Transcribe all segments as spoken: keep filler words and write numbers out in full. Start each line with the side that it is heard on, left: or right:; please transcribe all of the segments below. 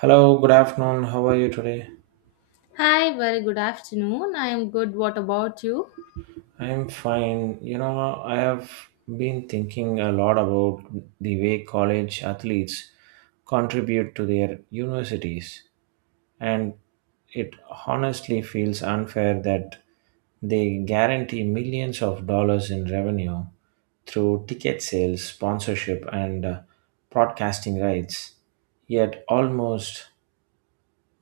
right: Hello, good afternoon. How are you today?
left: Hi, very good afternoon. I am good. What about you?
right: I'm fine. You know, I have been thinking a lot about the way college athletes contribute to their universities, and it honestly feels unfair that they guarantee millions of dollars in revenue through ticket sales, sponsorship, and uh, broadcasting rights. Yet, almost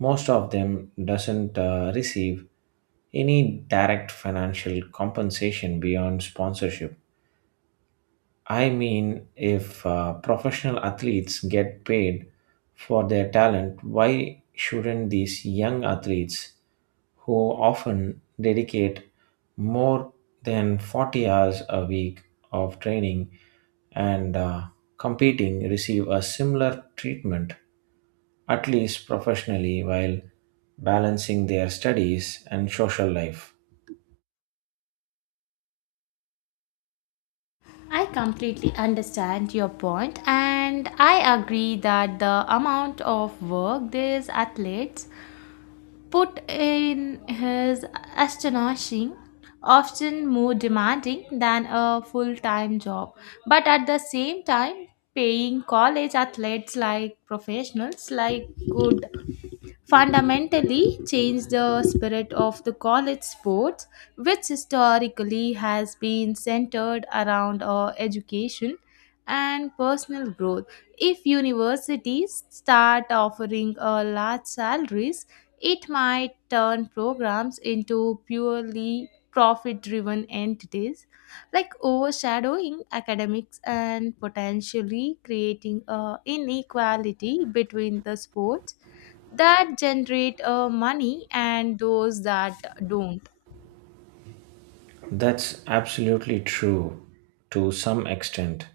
right: most of them doesn't uh, receive any direct financial compensation beyond sponsorship. I mean, if uh, professional athletes get paid for their talent, why shouldn't these young athletes, who often dedicate more than forty hours a week of training and uh, competing, receive a similar treatment, at least professionally, while balancing their studies and social life?
left: I completely understand your point, and I agree that the amount of work these athletes put in is astonishing, often more demanding than a full time job. But at the same time, paying college athletes like professionals like good fundamentally changed the spirit of the college sports, which historically has been centered around uh, education and personal growth. If universities start offering uh, large salaries, it might turn programs into purely profit driven entities, like overshadowing academics and potentially creating uh, inequality between the sports that generate uh, money and those that don't.
right: That's absolutely true to some extent.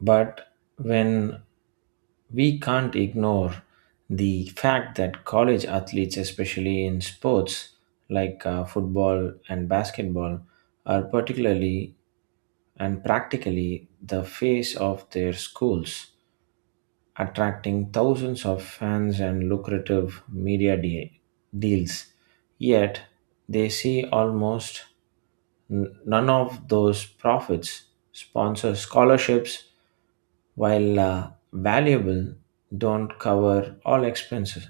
right: But when we can't ignore the fact that college athletes, especially in sports like uh, football and basketball, are particularly and practically the face of their schools attracting thousands of fans and lucrative media de- deals. Yet, they see almost n- none of those profits sponsor scholarships, while uh, valuable, don't cover all expenses.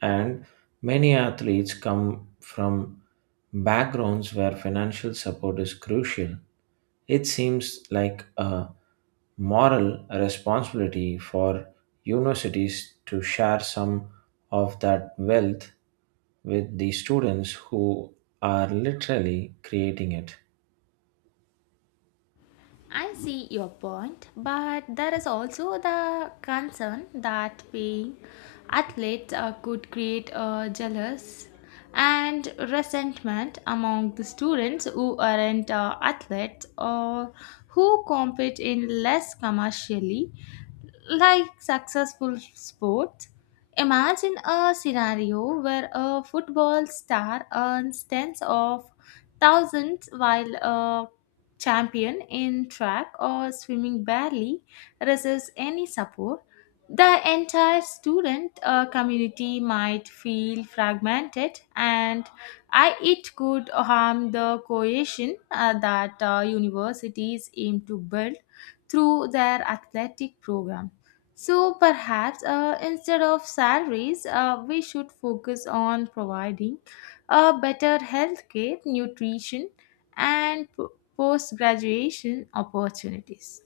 right: And many athletes come from backgrounds where financial support is crucial it seems like a moral responsibility for universities to share some of that wealth with the students who are literally creating it.
left: I see your point, but there is also the concern that paying athletes uh, could create uh, jealous and resentment among the students who aren't uh, athletes or who compete in less commercially like successful sports. Imagine a scenario where a football star earns tens of thousands while a champion in track or swimming barely receives any support. The entire student uh, community might feel fragmented, and I, it could harm the cohesion uh, that uh, universities aim to build through their athletic program. So perhaps uh, instead of salaries, uh, we should focus on providing a better healthcare, nutrition, and post graduation opportunities.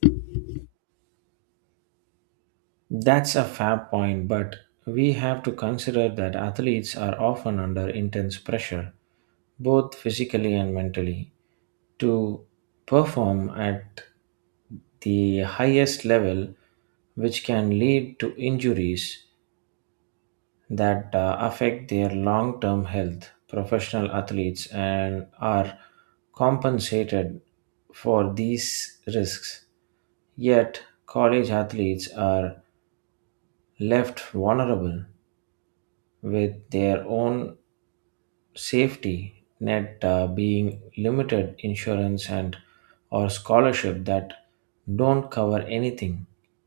right: That's a fair point, but we have to consider that athletes are often under intense pressure, both physically and mentally, to perform at the highest level, which can lead to injuries that uh, affect their long term health. Professional athletes and are compensated for these risks. Yet, college athletes are left vulnerable with their own safety net uh, being limited insurance and or scholarship that don't cover anything.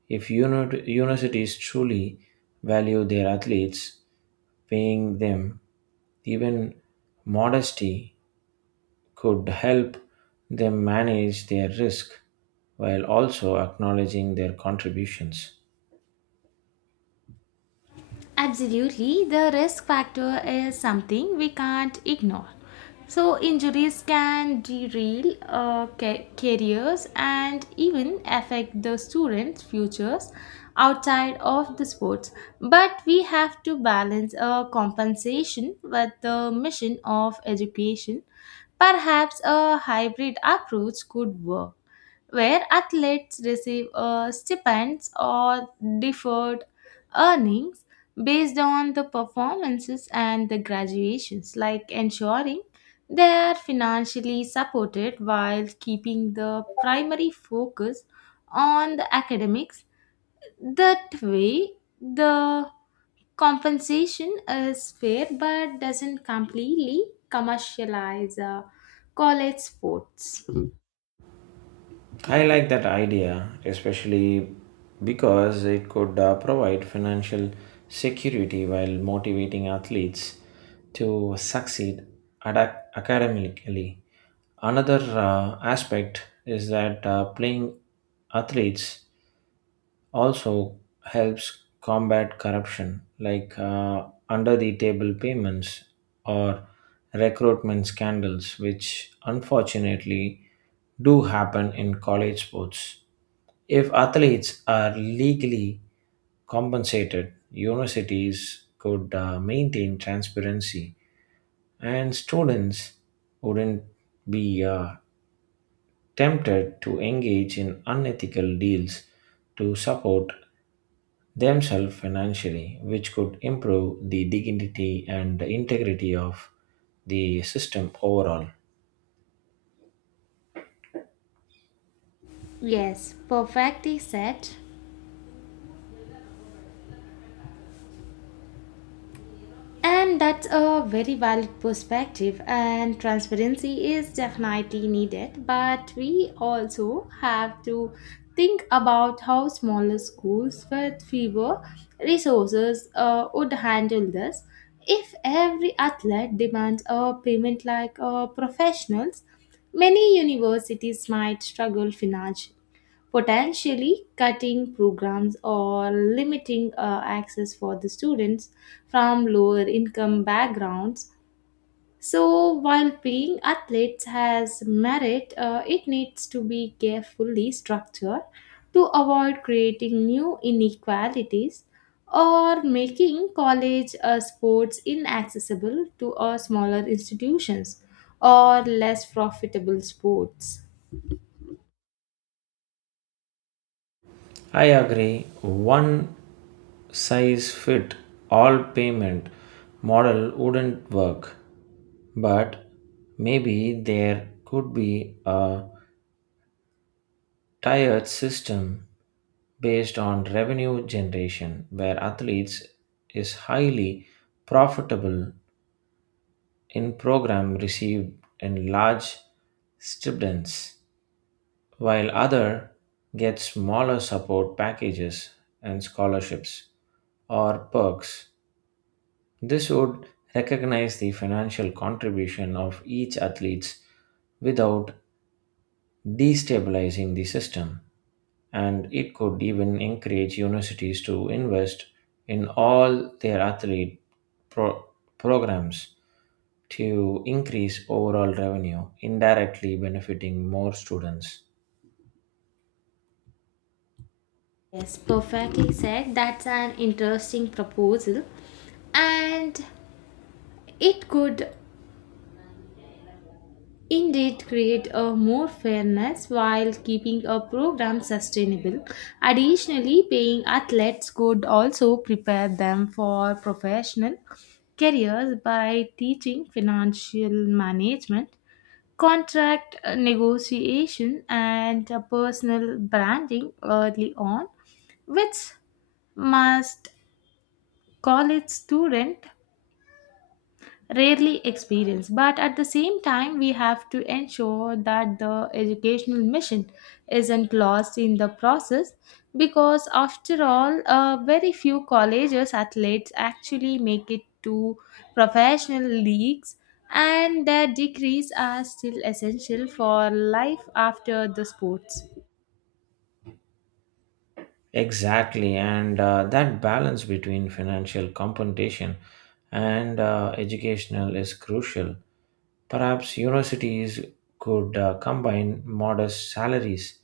right: If uni- universities truly value their athletes, paying them even modesty could help them manage their risk while also acknowledging their contributions.
left: Absolutely, the risk factor is something we can't ignore. So, injuries can derail uh, ca- careers and even affect the students' futures outside of the sports. But we have to balance a compensation with the mission of education. Perhaps a hybrid approach could work where athletes receive uh, stipends or deferred earnings based on the performances and the graduations, like ensuring they are financially supported while keeping the primary focus on the academics. That way, the compensation is fair but doesn't completely commercialize uh, college sports.
right: I like that idea, especially because it could uh, provide financial security while motivating athletes to succeed ad- academically. Another uh, aspect is that uh, playing athletes also helps combat corruption like uh, under the table payments or recruitment scandals which unfortunately do happen in college sports if athletes are legally compensated universities could uh, maintain transparency and students wouldn't be uh, tempted to engage in unethical deals to support themselves financially, which could improve the dignity and integrity of the system overall.
left: Yes, perfectly said. And that's a very valid perspective, and transparency is definitely needed. But we also have to think about how smaller schools with fewer resources uh, would handle this. If every athlete demands a payment like uh, professionals, many universities might struggle financially, potentially cutting programs or limiting uh, access for the students from lower income backgrounds. So, while paying athletes has merit, uh, it needs to be carefully structured to avoid creating new inequalities or making college uh, sports inaccessible to uh, smaller institutions or less profitable sports.
right: I agree, one size fit all payment model wouldn't work, but maybe there could be a tiered system based on revenue generation where athletes is highly profitable in program received in large stipends while other get smaller support packages and scholarships or perks this would recognize the financial contribution of each athlete without destabilizing the system and it could even encourage universities to invest in all their athlete pro- programs to increase overall revenue, indirectly benefiting more students.
left: Yes, perfectly said. That's an interesting proposal, and it could indeed create a more fairness while keeping a program sustainable. Additionally, paying athletes could also prepare them for professional careers by teaching financial management, contract uh, negotiation, and uh, personal branding early on, which must college student rarely experience. But at the same time we have to ensure that the educational mission isn't lost in the process, because after all uh, very few colleges athletes actually make it to professional leagues, and their degrees are still essential for life after the sports.
right: Exactly, and uh, that balance between financial compensation and uh, educational is crucial. Perhaps universities could uh, combine modest salaries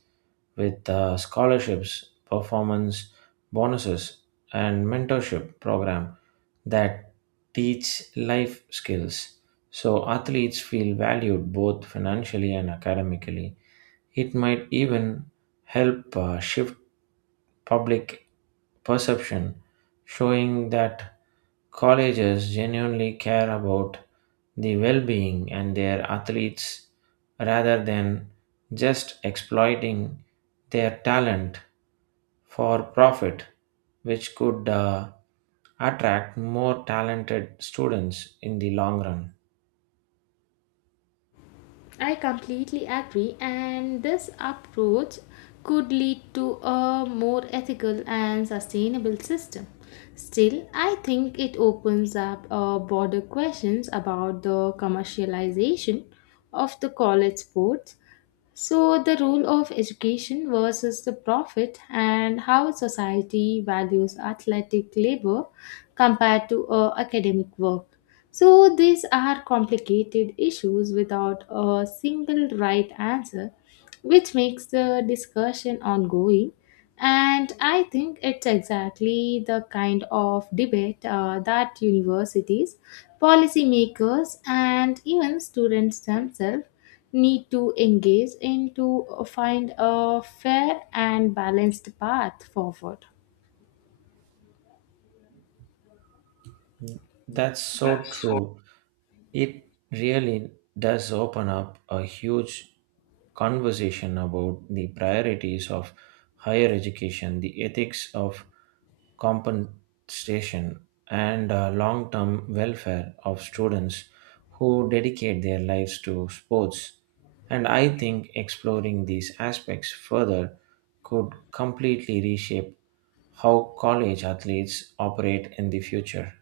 right: with uh, scholarships, performance bonuses, and mentorship program that teach life skills. So athletes feel valued both financially and academically. It might even help uh, shift public perception, showing that colleges genuinely care about the well being and their athletes rather than just exploiting their talent for profit, which could uh, attract more talented students in the long run.
left: I completely agree, and this approach could lead to a more ethical and sustainable system. Still, I think it opens up uh, broader questions about the commercialization of the college sports, so the role of education versus the profit and how society values athletic labor compared to uh, academic work. So, these are complicated issues without a single right answer, which makes the discussion ongoing. And I think it's exactly the kind of debate uh, that universities, policymakers, and even students themselves need to engage in to find a fair and balanced path forward.
right: That's so true. It really does open up a huge conversation about the priorities of higher education, the ethics of compensation, and uh, long term welfare of students who dedicate their lives to sports. And I think exploring these aspects further could completely reshape how college athletes operate in the future.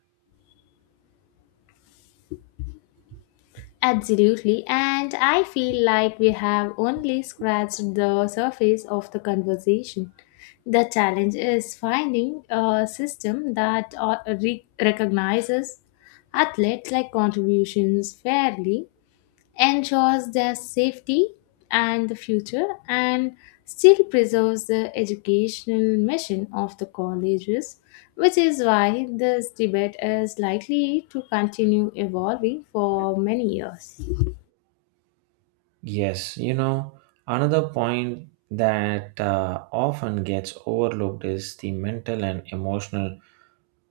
left: Absolutely, and I feel like we have only scratched the surface of the conversation. The challenge is finding a system that uh, re- recognizes athletes like contributions fairly, ensures their safety and the future, and still preserves the educational mission of the colleges, which is why this debate is likely to continue evolving for many years.
right: Yes, you know, another point that uh, often gets overlooked is the mental and emotional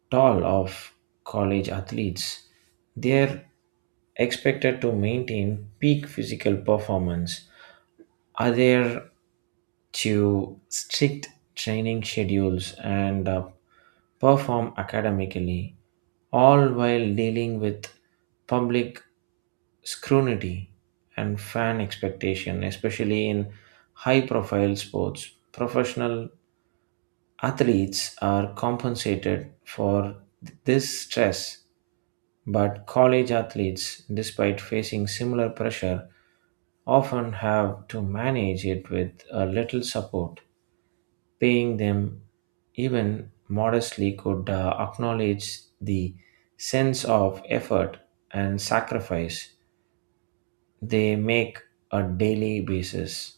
right: toll of college athletes. They're expected to maintain peak physical performance are there to strict training schedules and uh, perform academically, all while dealing with public scrutiny and fan expectation, especially in high profile sports. Professional athletes are compensated for th- this stress but college athletes, despite facing similar pressure, often have to manage it with a little support. Paying them even modestly could uh, acknowledge the sense of effort and sacrifice they make a daily basis.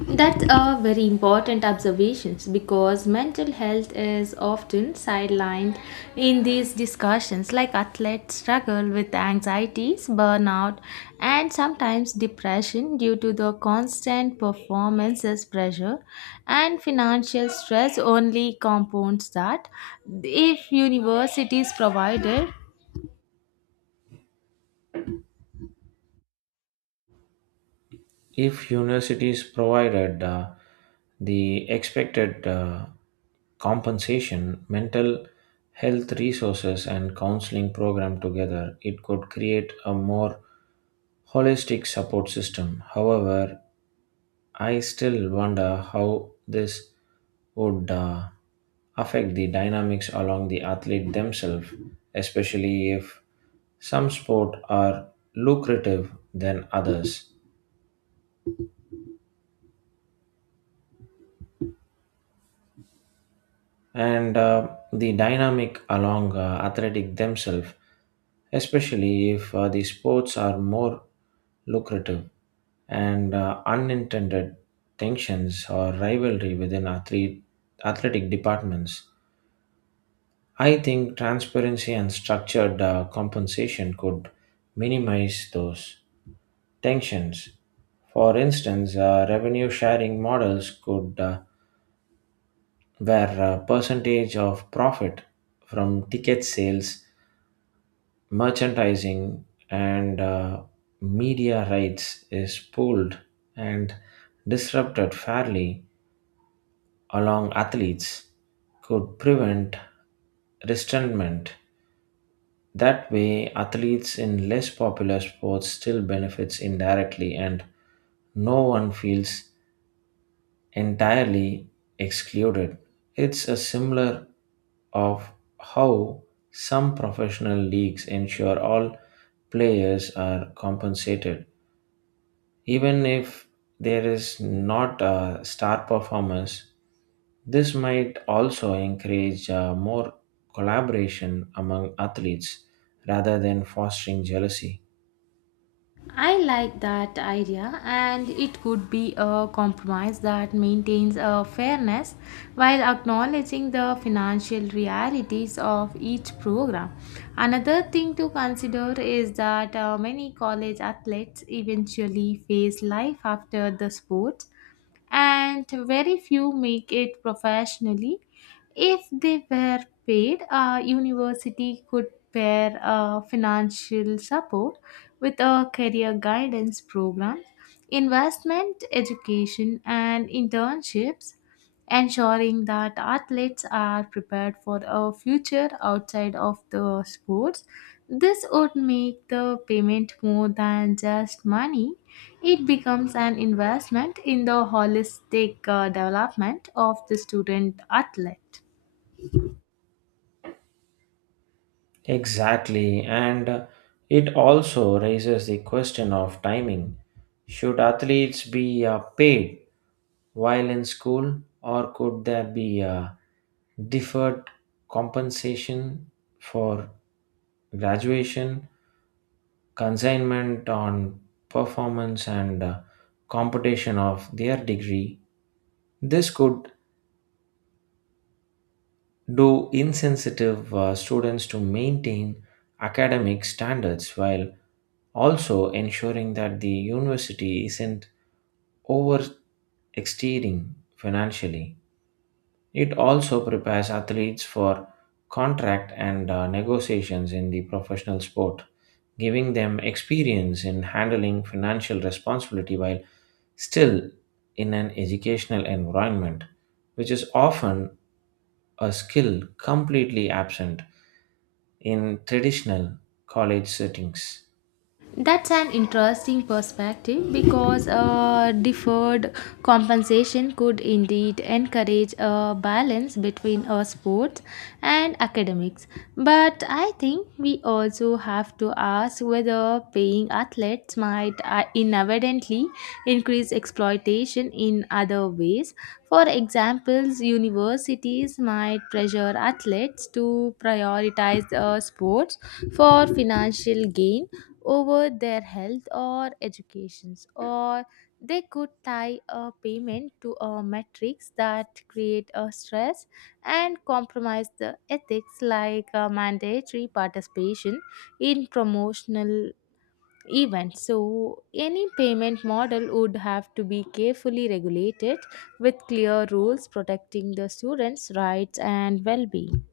left: That's a very important observations, because mental health is often sidelined in these discussions, like athletes struggle with anxieties, burnout, and sometimes depression due to the constant performances pressure, and financial stress only compounds that if universities provided.
right: If universities provided uh, the expected uh, compensation, mental health resources, and counseling program together, it could create a more holistic support system. However, I still wonder how this would uh, affect the dynamics along the athlete themselves, especially if some sport are lucrative than others and uh, the dynamic along uh, athletic themselves, especially if uh, the sports are more lucrative and uh, unintended tensions or rivalry within athlete, athletic departments. I think transparency and structured uh, compensation could minimize those tensions. For instance, uh, revenue sharing models could, uh, where a percentage of profit from ticket sales merchandising and uh, media rights is pulled and disrupted fairly along athletes could prevent resentment. That way athletes in less popular sports still benefits indirectly and no one feels entirely excluded. It's a similar of how some professional leagues ensure all players are compensated, even if there is not a star performance. This might also encourage uh, more collaboration among athletes rather than fostering jealousy.
left: I like that idea, and it could be a compromise that maintains a fairness while acknowledging the financial realities of each program. Another thing to consider is that uh, many college athletes eventually face life after the sport, and very few make it professionally. If they were paid, a university could pair uh, financial support with a career guidance program, investment, education, and internships, ensuring that athletes are prepared for a future outside of the sports. This would make the payment more than just money. It becomes an investment in the holistic uh, development of the student athlete.
right: Exactly, and it also raises the question of timing. Should athletes be uh, paid while in school, or could there be a deferred compensation for graduation, consignment on performance, and uh, competition of their degree? This could do insensitive uh, students to maintain academic standards while also, ensuring that the university isn't overextending financially. It also prepares athletes for contract and uh, negotiations in the professional sport, giving them experience in handling financial responsibility while still in an educational environment, which is often a skill completely absent in traditional college settings.
left: That's an interesting perspective, because uh, deferred compensation could indeed encourage a balance between uh, sports and academics. But I think we also have to ask whether paying athletes might uh, inadvertently increase exploitation in other ways. For examples, universities might pressure athletes to prioritize uh, sports for financial gain over their health or educations, or they could tie a payment to a metrics that create a stress and compromise the ethics, like uh, mandatory participation in promotional events. So any payment model would have to be carefully regulated with clear rules protecting the students rights and well-being.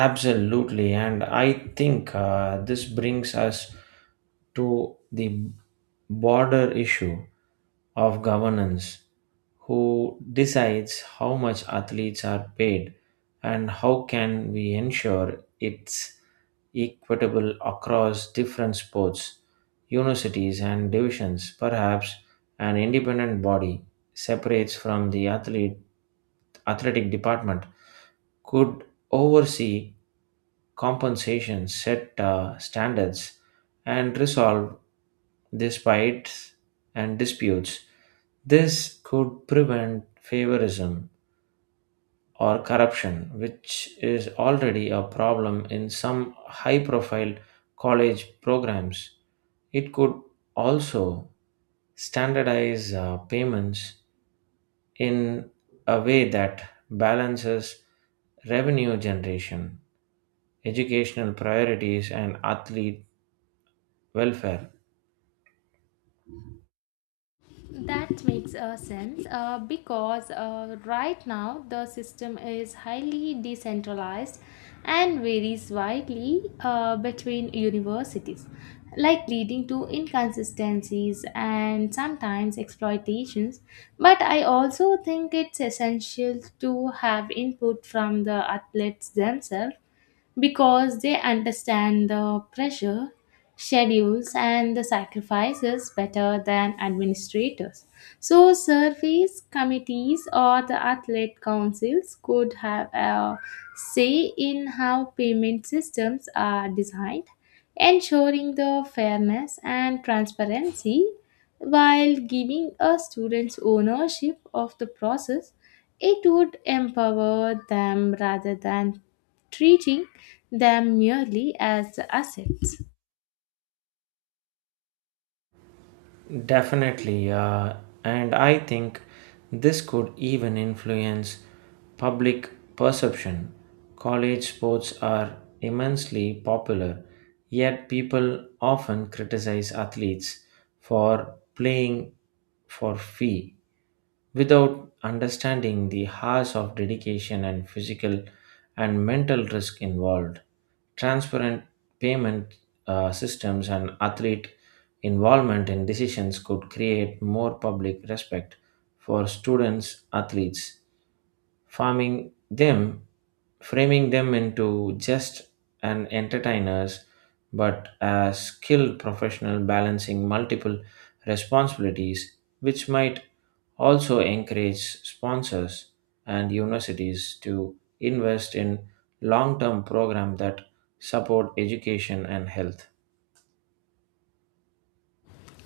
right: Absolutely, and I think uh, this brings us to the border issue of governance who decides how much athletes are paid and how can we ensure it's equitable across different sports universities and divisions perhaps an independent body separates from the athlete athletic department could oversee compensation, set uh, standards, and resolve disputes and disputes. This could prevent favorism or corruption, which is already a problem in some high profile college programs. It could also standardize uh, payments in a way that balances revenue generation, educational priorities, and athlete welfare.
left: That makes uh, sense uh, because uh, right now the system is highly decentralized and varies widely uh, between universities, like leading to inconsistencies and sometimes exploitations. But I also think it's essential to have input from the athletes themselves, because they understand the pressure, schedules, and the sacrifices better than administrators. So, surveys, committees, or the athlete councils could have a say in how payment systems are designed, ensuring the fairness and transparency while giving a student's ownership of the process. It would empower them rather than treating them merely as assets.
right: Definitely, uh, and I think this could even influence public perception. College sports are immensely popular, yet people often criticize athletes for playing for fee without understanding the hours of dedication and physical and mental risk involved. Transparent payment uh, systems and athlete involvement in decisions could create more public respect for students, athletes, farming them framing them into just an entertainers but a skilled professional balancing multiple responsibilities which might also encourage sponsors and universities to invest in long-term programs that support education and health.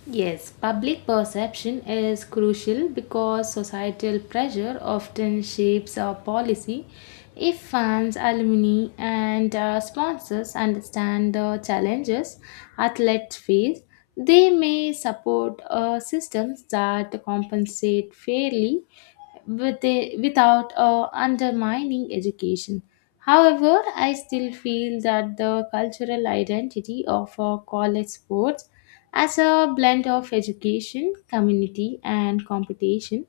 left: Yes, public perception is crucial because societal pressure often shapes our policy. If fans, alumni, and uh, sponsors understand the challenges athletes face, they may support uh, systems that compensate fairly with a- without uh, undermining education. However, I still feel that the cultural identity of uh, college sports as a blend of education, community, and competition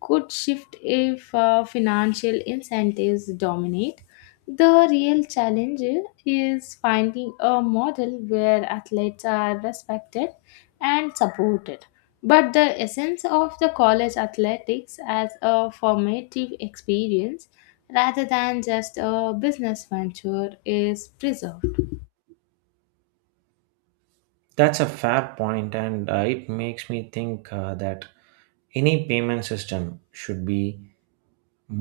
left: could shift if uh, financial incentives dominate. The real challenge is finding a model where athletes are respected and supported, but the essence of the college athletics as a formative experience rather than just a business venture is preserved.
right: That's a fair point and uh, it makes me think uh, that any payment system should be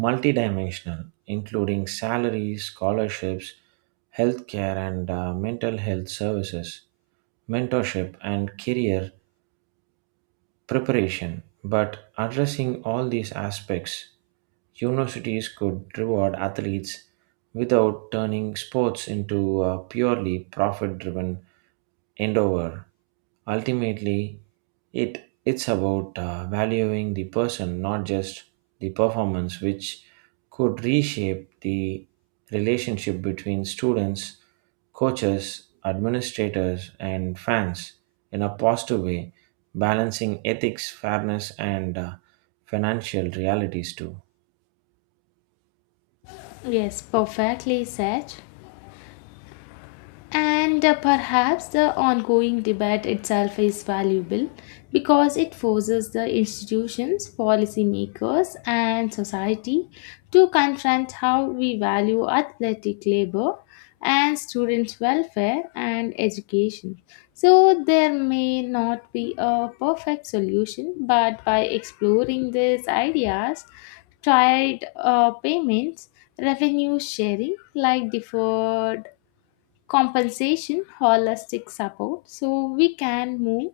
right: multidimensional, including salaries, scholarships, healthcare and uh, mental health services, mentorship, and career preparation. But addressing all these aspects, universities could reward athletes without turning sports into a purely profit driven endeavor. Ultimately, it it's about uh, valuing the person, not just the performance, which could reshape the relationship between students, coaches, administrators, and fans in a positive way, balancing ethics, fairness, and uh, financial realities too.
left: Yes, perfectly said. And uh, perhaps the ongoing debate itself is valuable because it forces the institutions, policymakers, and society to confront how we value athletic labor and students' welfare and education. So, there may not be a perfect solution, but by exploring these ideas, tried uh, payments, revenue sharing, like deferred compensation, holistic support, so we can move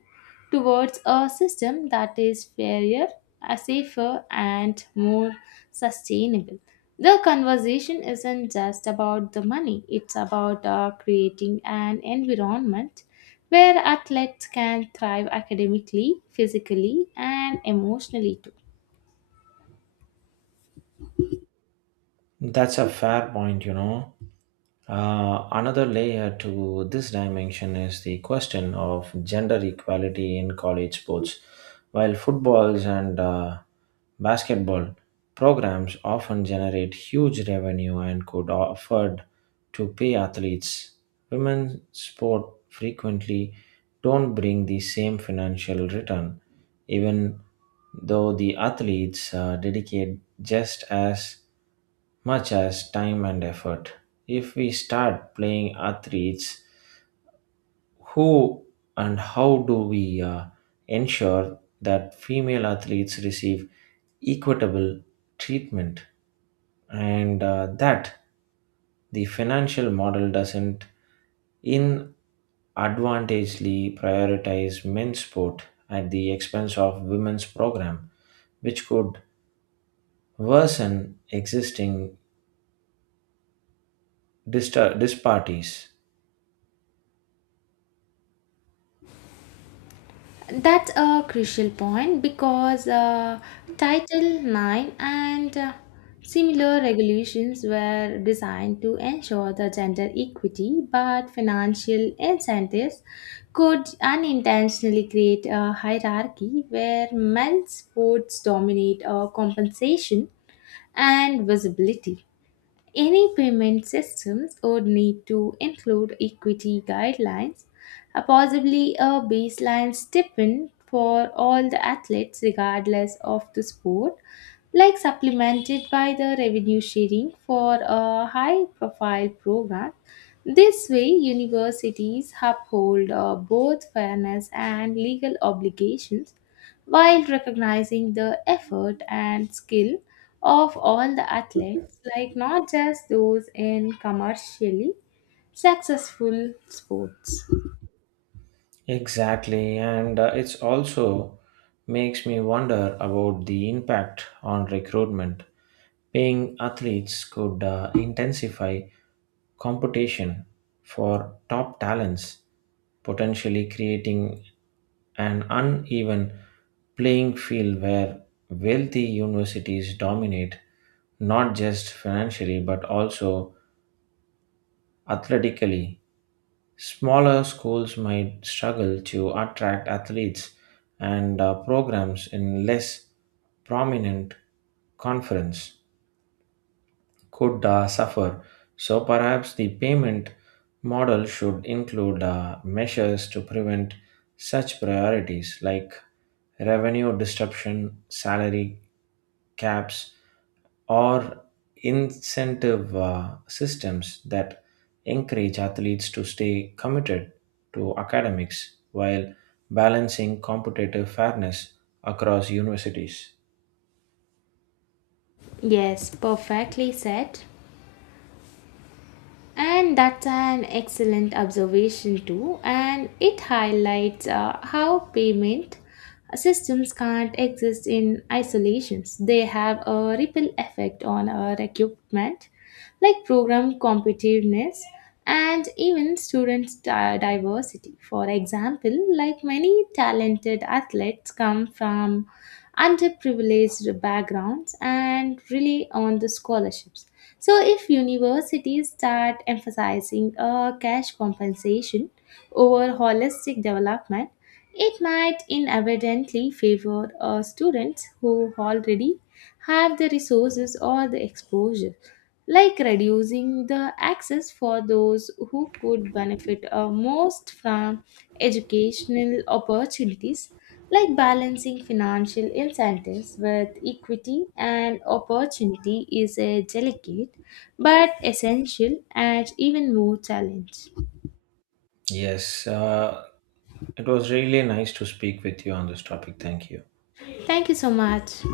left: towards a system that is fairer, uh, safer, and more sustainable. The conversation isn't just about the money. It's about uh, creating an environment where athletes can thrive academically, physically, and emotionally too.
right: That's a fair point, you know. Uh, another layer to this dimension is the question of gender equality in college sports. While footballs and uh, basketball programs often generate huge revenue and could afford to pay athletes, women's sport frequently don't bring the same financial return, even though the athletes uh, dedicate just as much as time and effort. If we start playing athletes, who and how do we uh, ensure that female athletes receive equitable treatment and uh, that the financial model doesn't inadvantageously prioritize men's sport at the expense of women's program, which could worsen existing distar- disparities?
left: That's a crucial point because uh, Title I X and uh, similar regulations were designed to ensure the gender equity, but financial incentives could unintentionally create a hierarchy where men's sports dominate uh, compensation and visibility. Any payment systems would need to include equity guidelines, uh, possibly a baseline stipend for all the athletes, regardless of the sport, like supplemented by the revenue sharing for a high profile program. This way, universities uphold uh, both fairness and legal obligations while recognizing the effort and skill of all the athletes, like not just those in commercially successful sports.
right: Exactly, and uh, it's also makes me wonder about the impact on recruitment. Paying athletes could uh, intensify competition for top talents, potentially creating an uneven playing field where wealthy universities dominate not just financially but also athletically. Smaller schools might struggle to attract athletes and uh, programs in less prominent conference could uh, suffer. So perhaps the payment model should include uh, measures to prevent such priorities like revenue disruption, salary caps, or incentive uh, systems that encourage athletes to stay committed to academics while balancing competitive fairness across universities.
left: Yes, perfectly said. And that's an excellent observation, too. And it highlights uh, how payment systems can't exist in isolations. They have a ripple effect on our equipment, like program competitiveness and even student di- diversity. For example, like many talented athletes come from underprivileged backgrounds and rely on the scholarships. So, if universities start emphasizing a cash compensation over holistic development, it might inadvertently favor uh, students who already have the resources or the exposure, like reducing the access for those who could benefit uh, most from educational opportunities, like balancing financial incentives with equity and opportunity is a delicate but essential and even more challenge.
right: Yes, uh, it was really nice to speak with you on this topic. Thank you.
left: Thank you so much.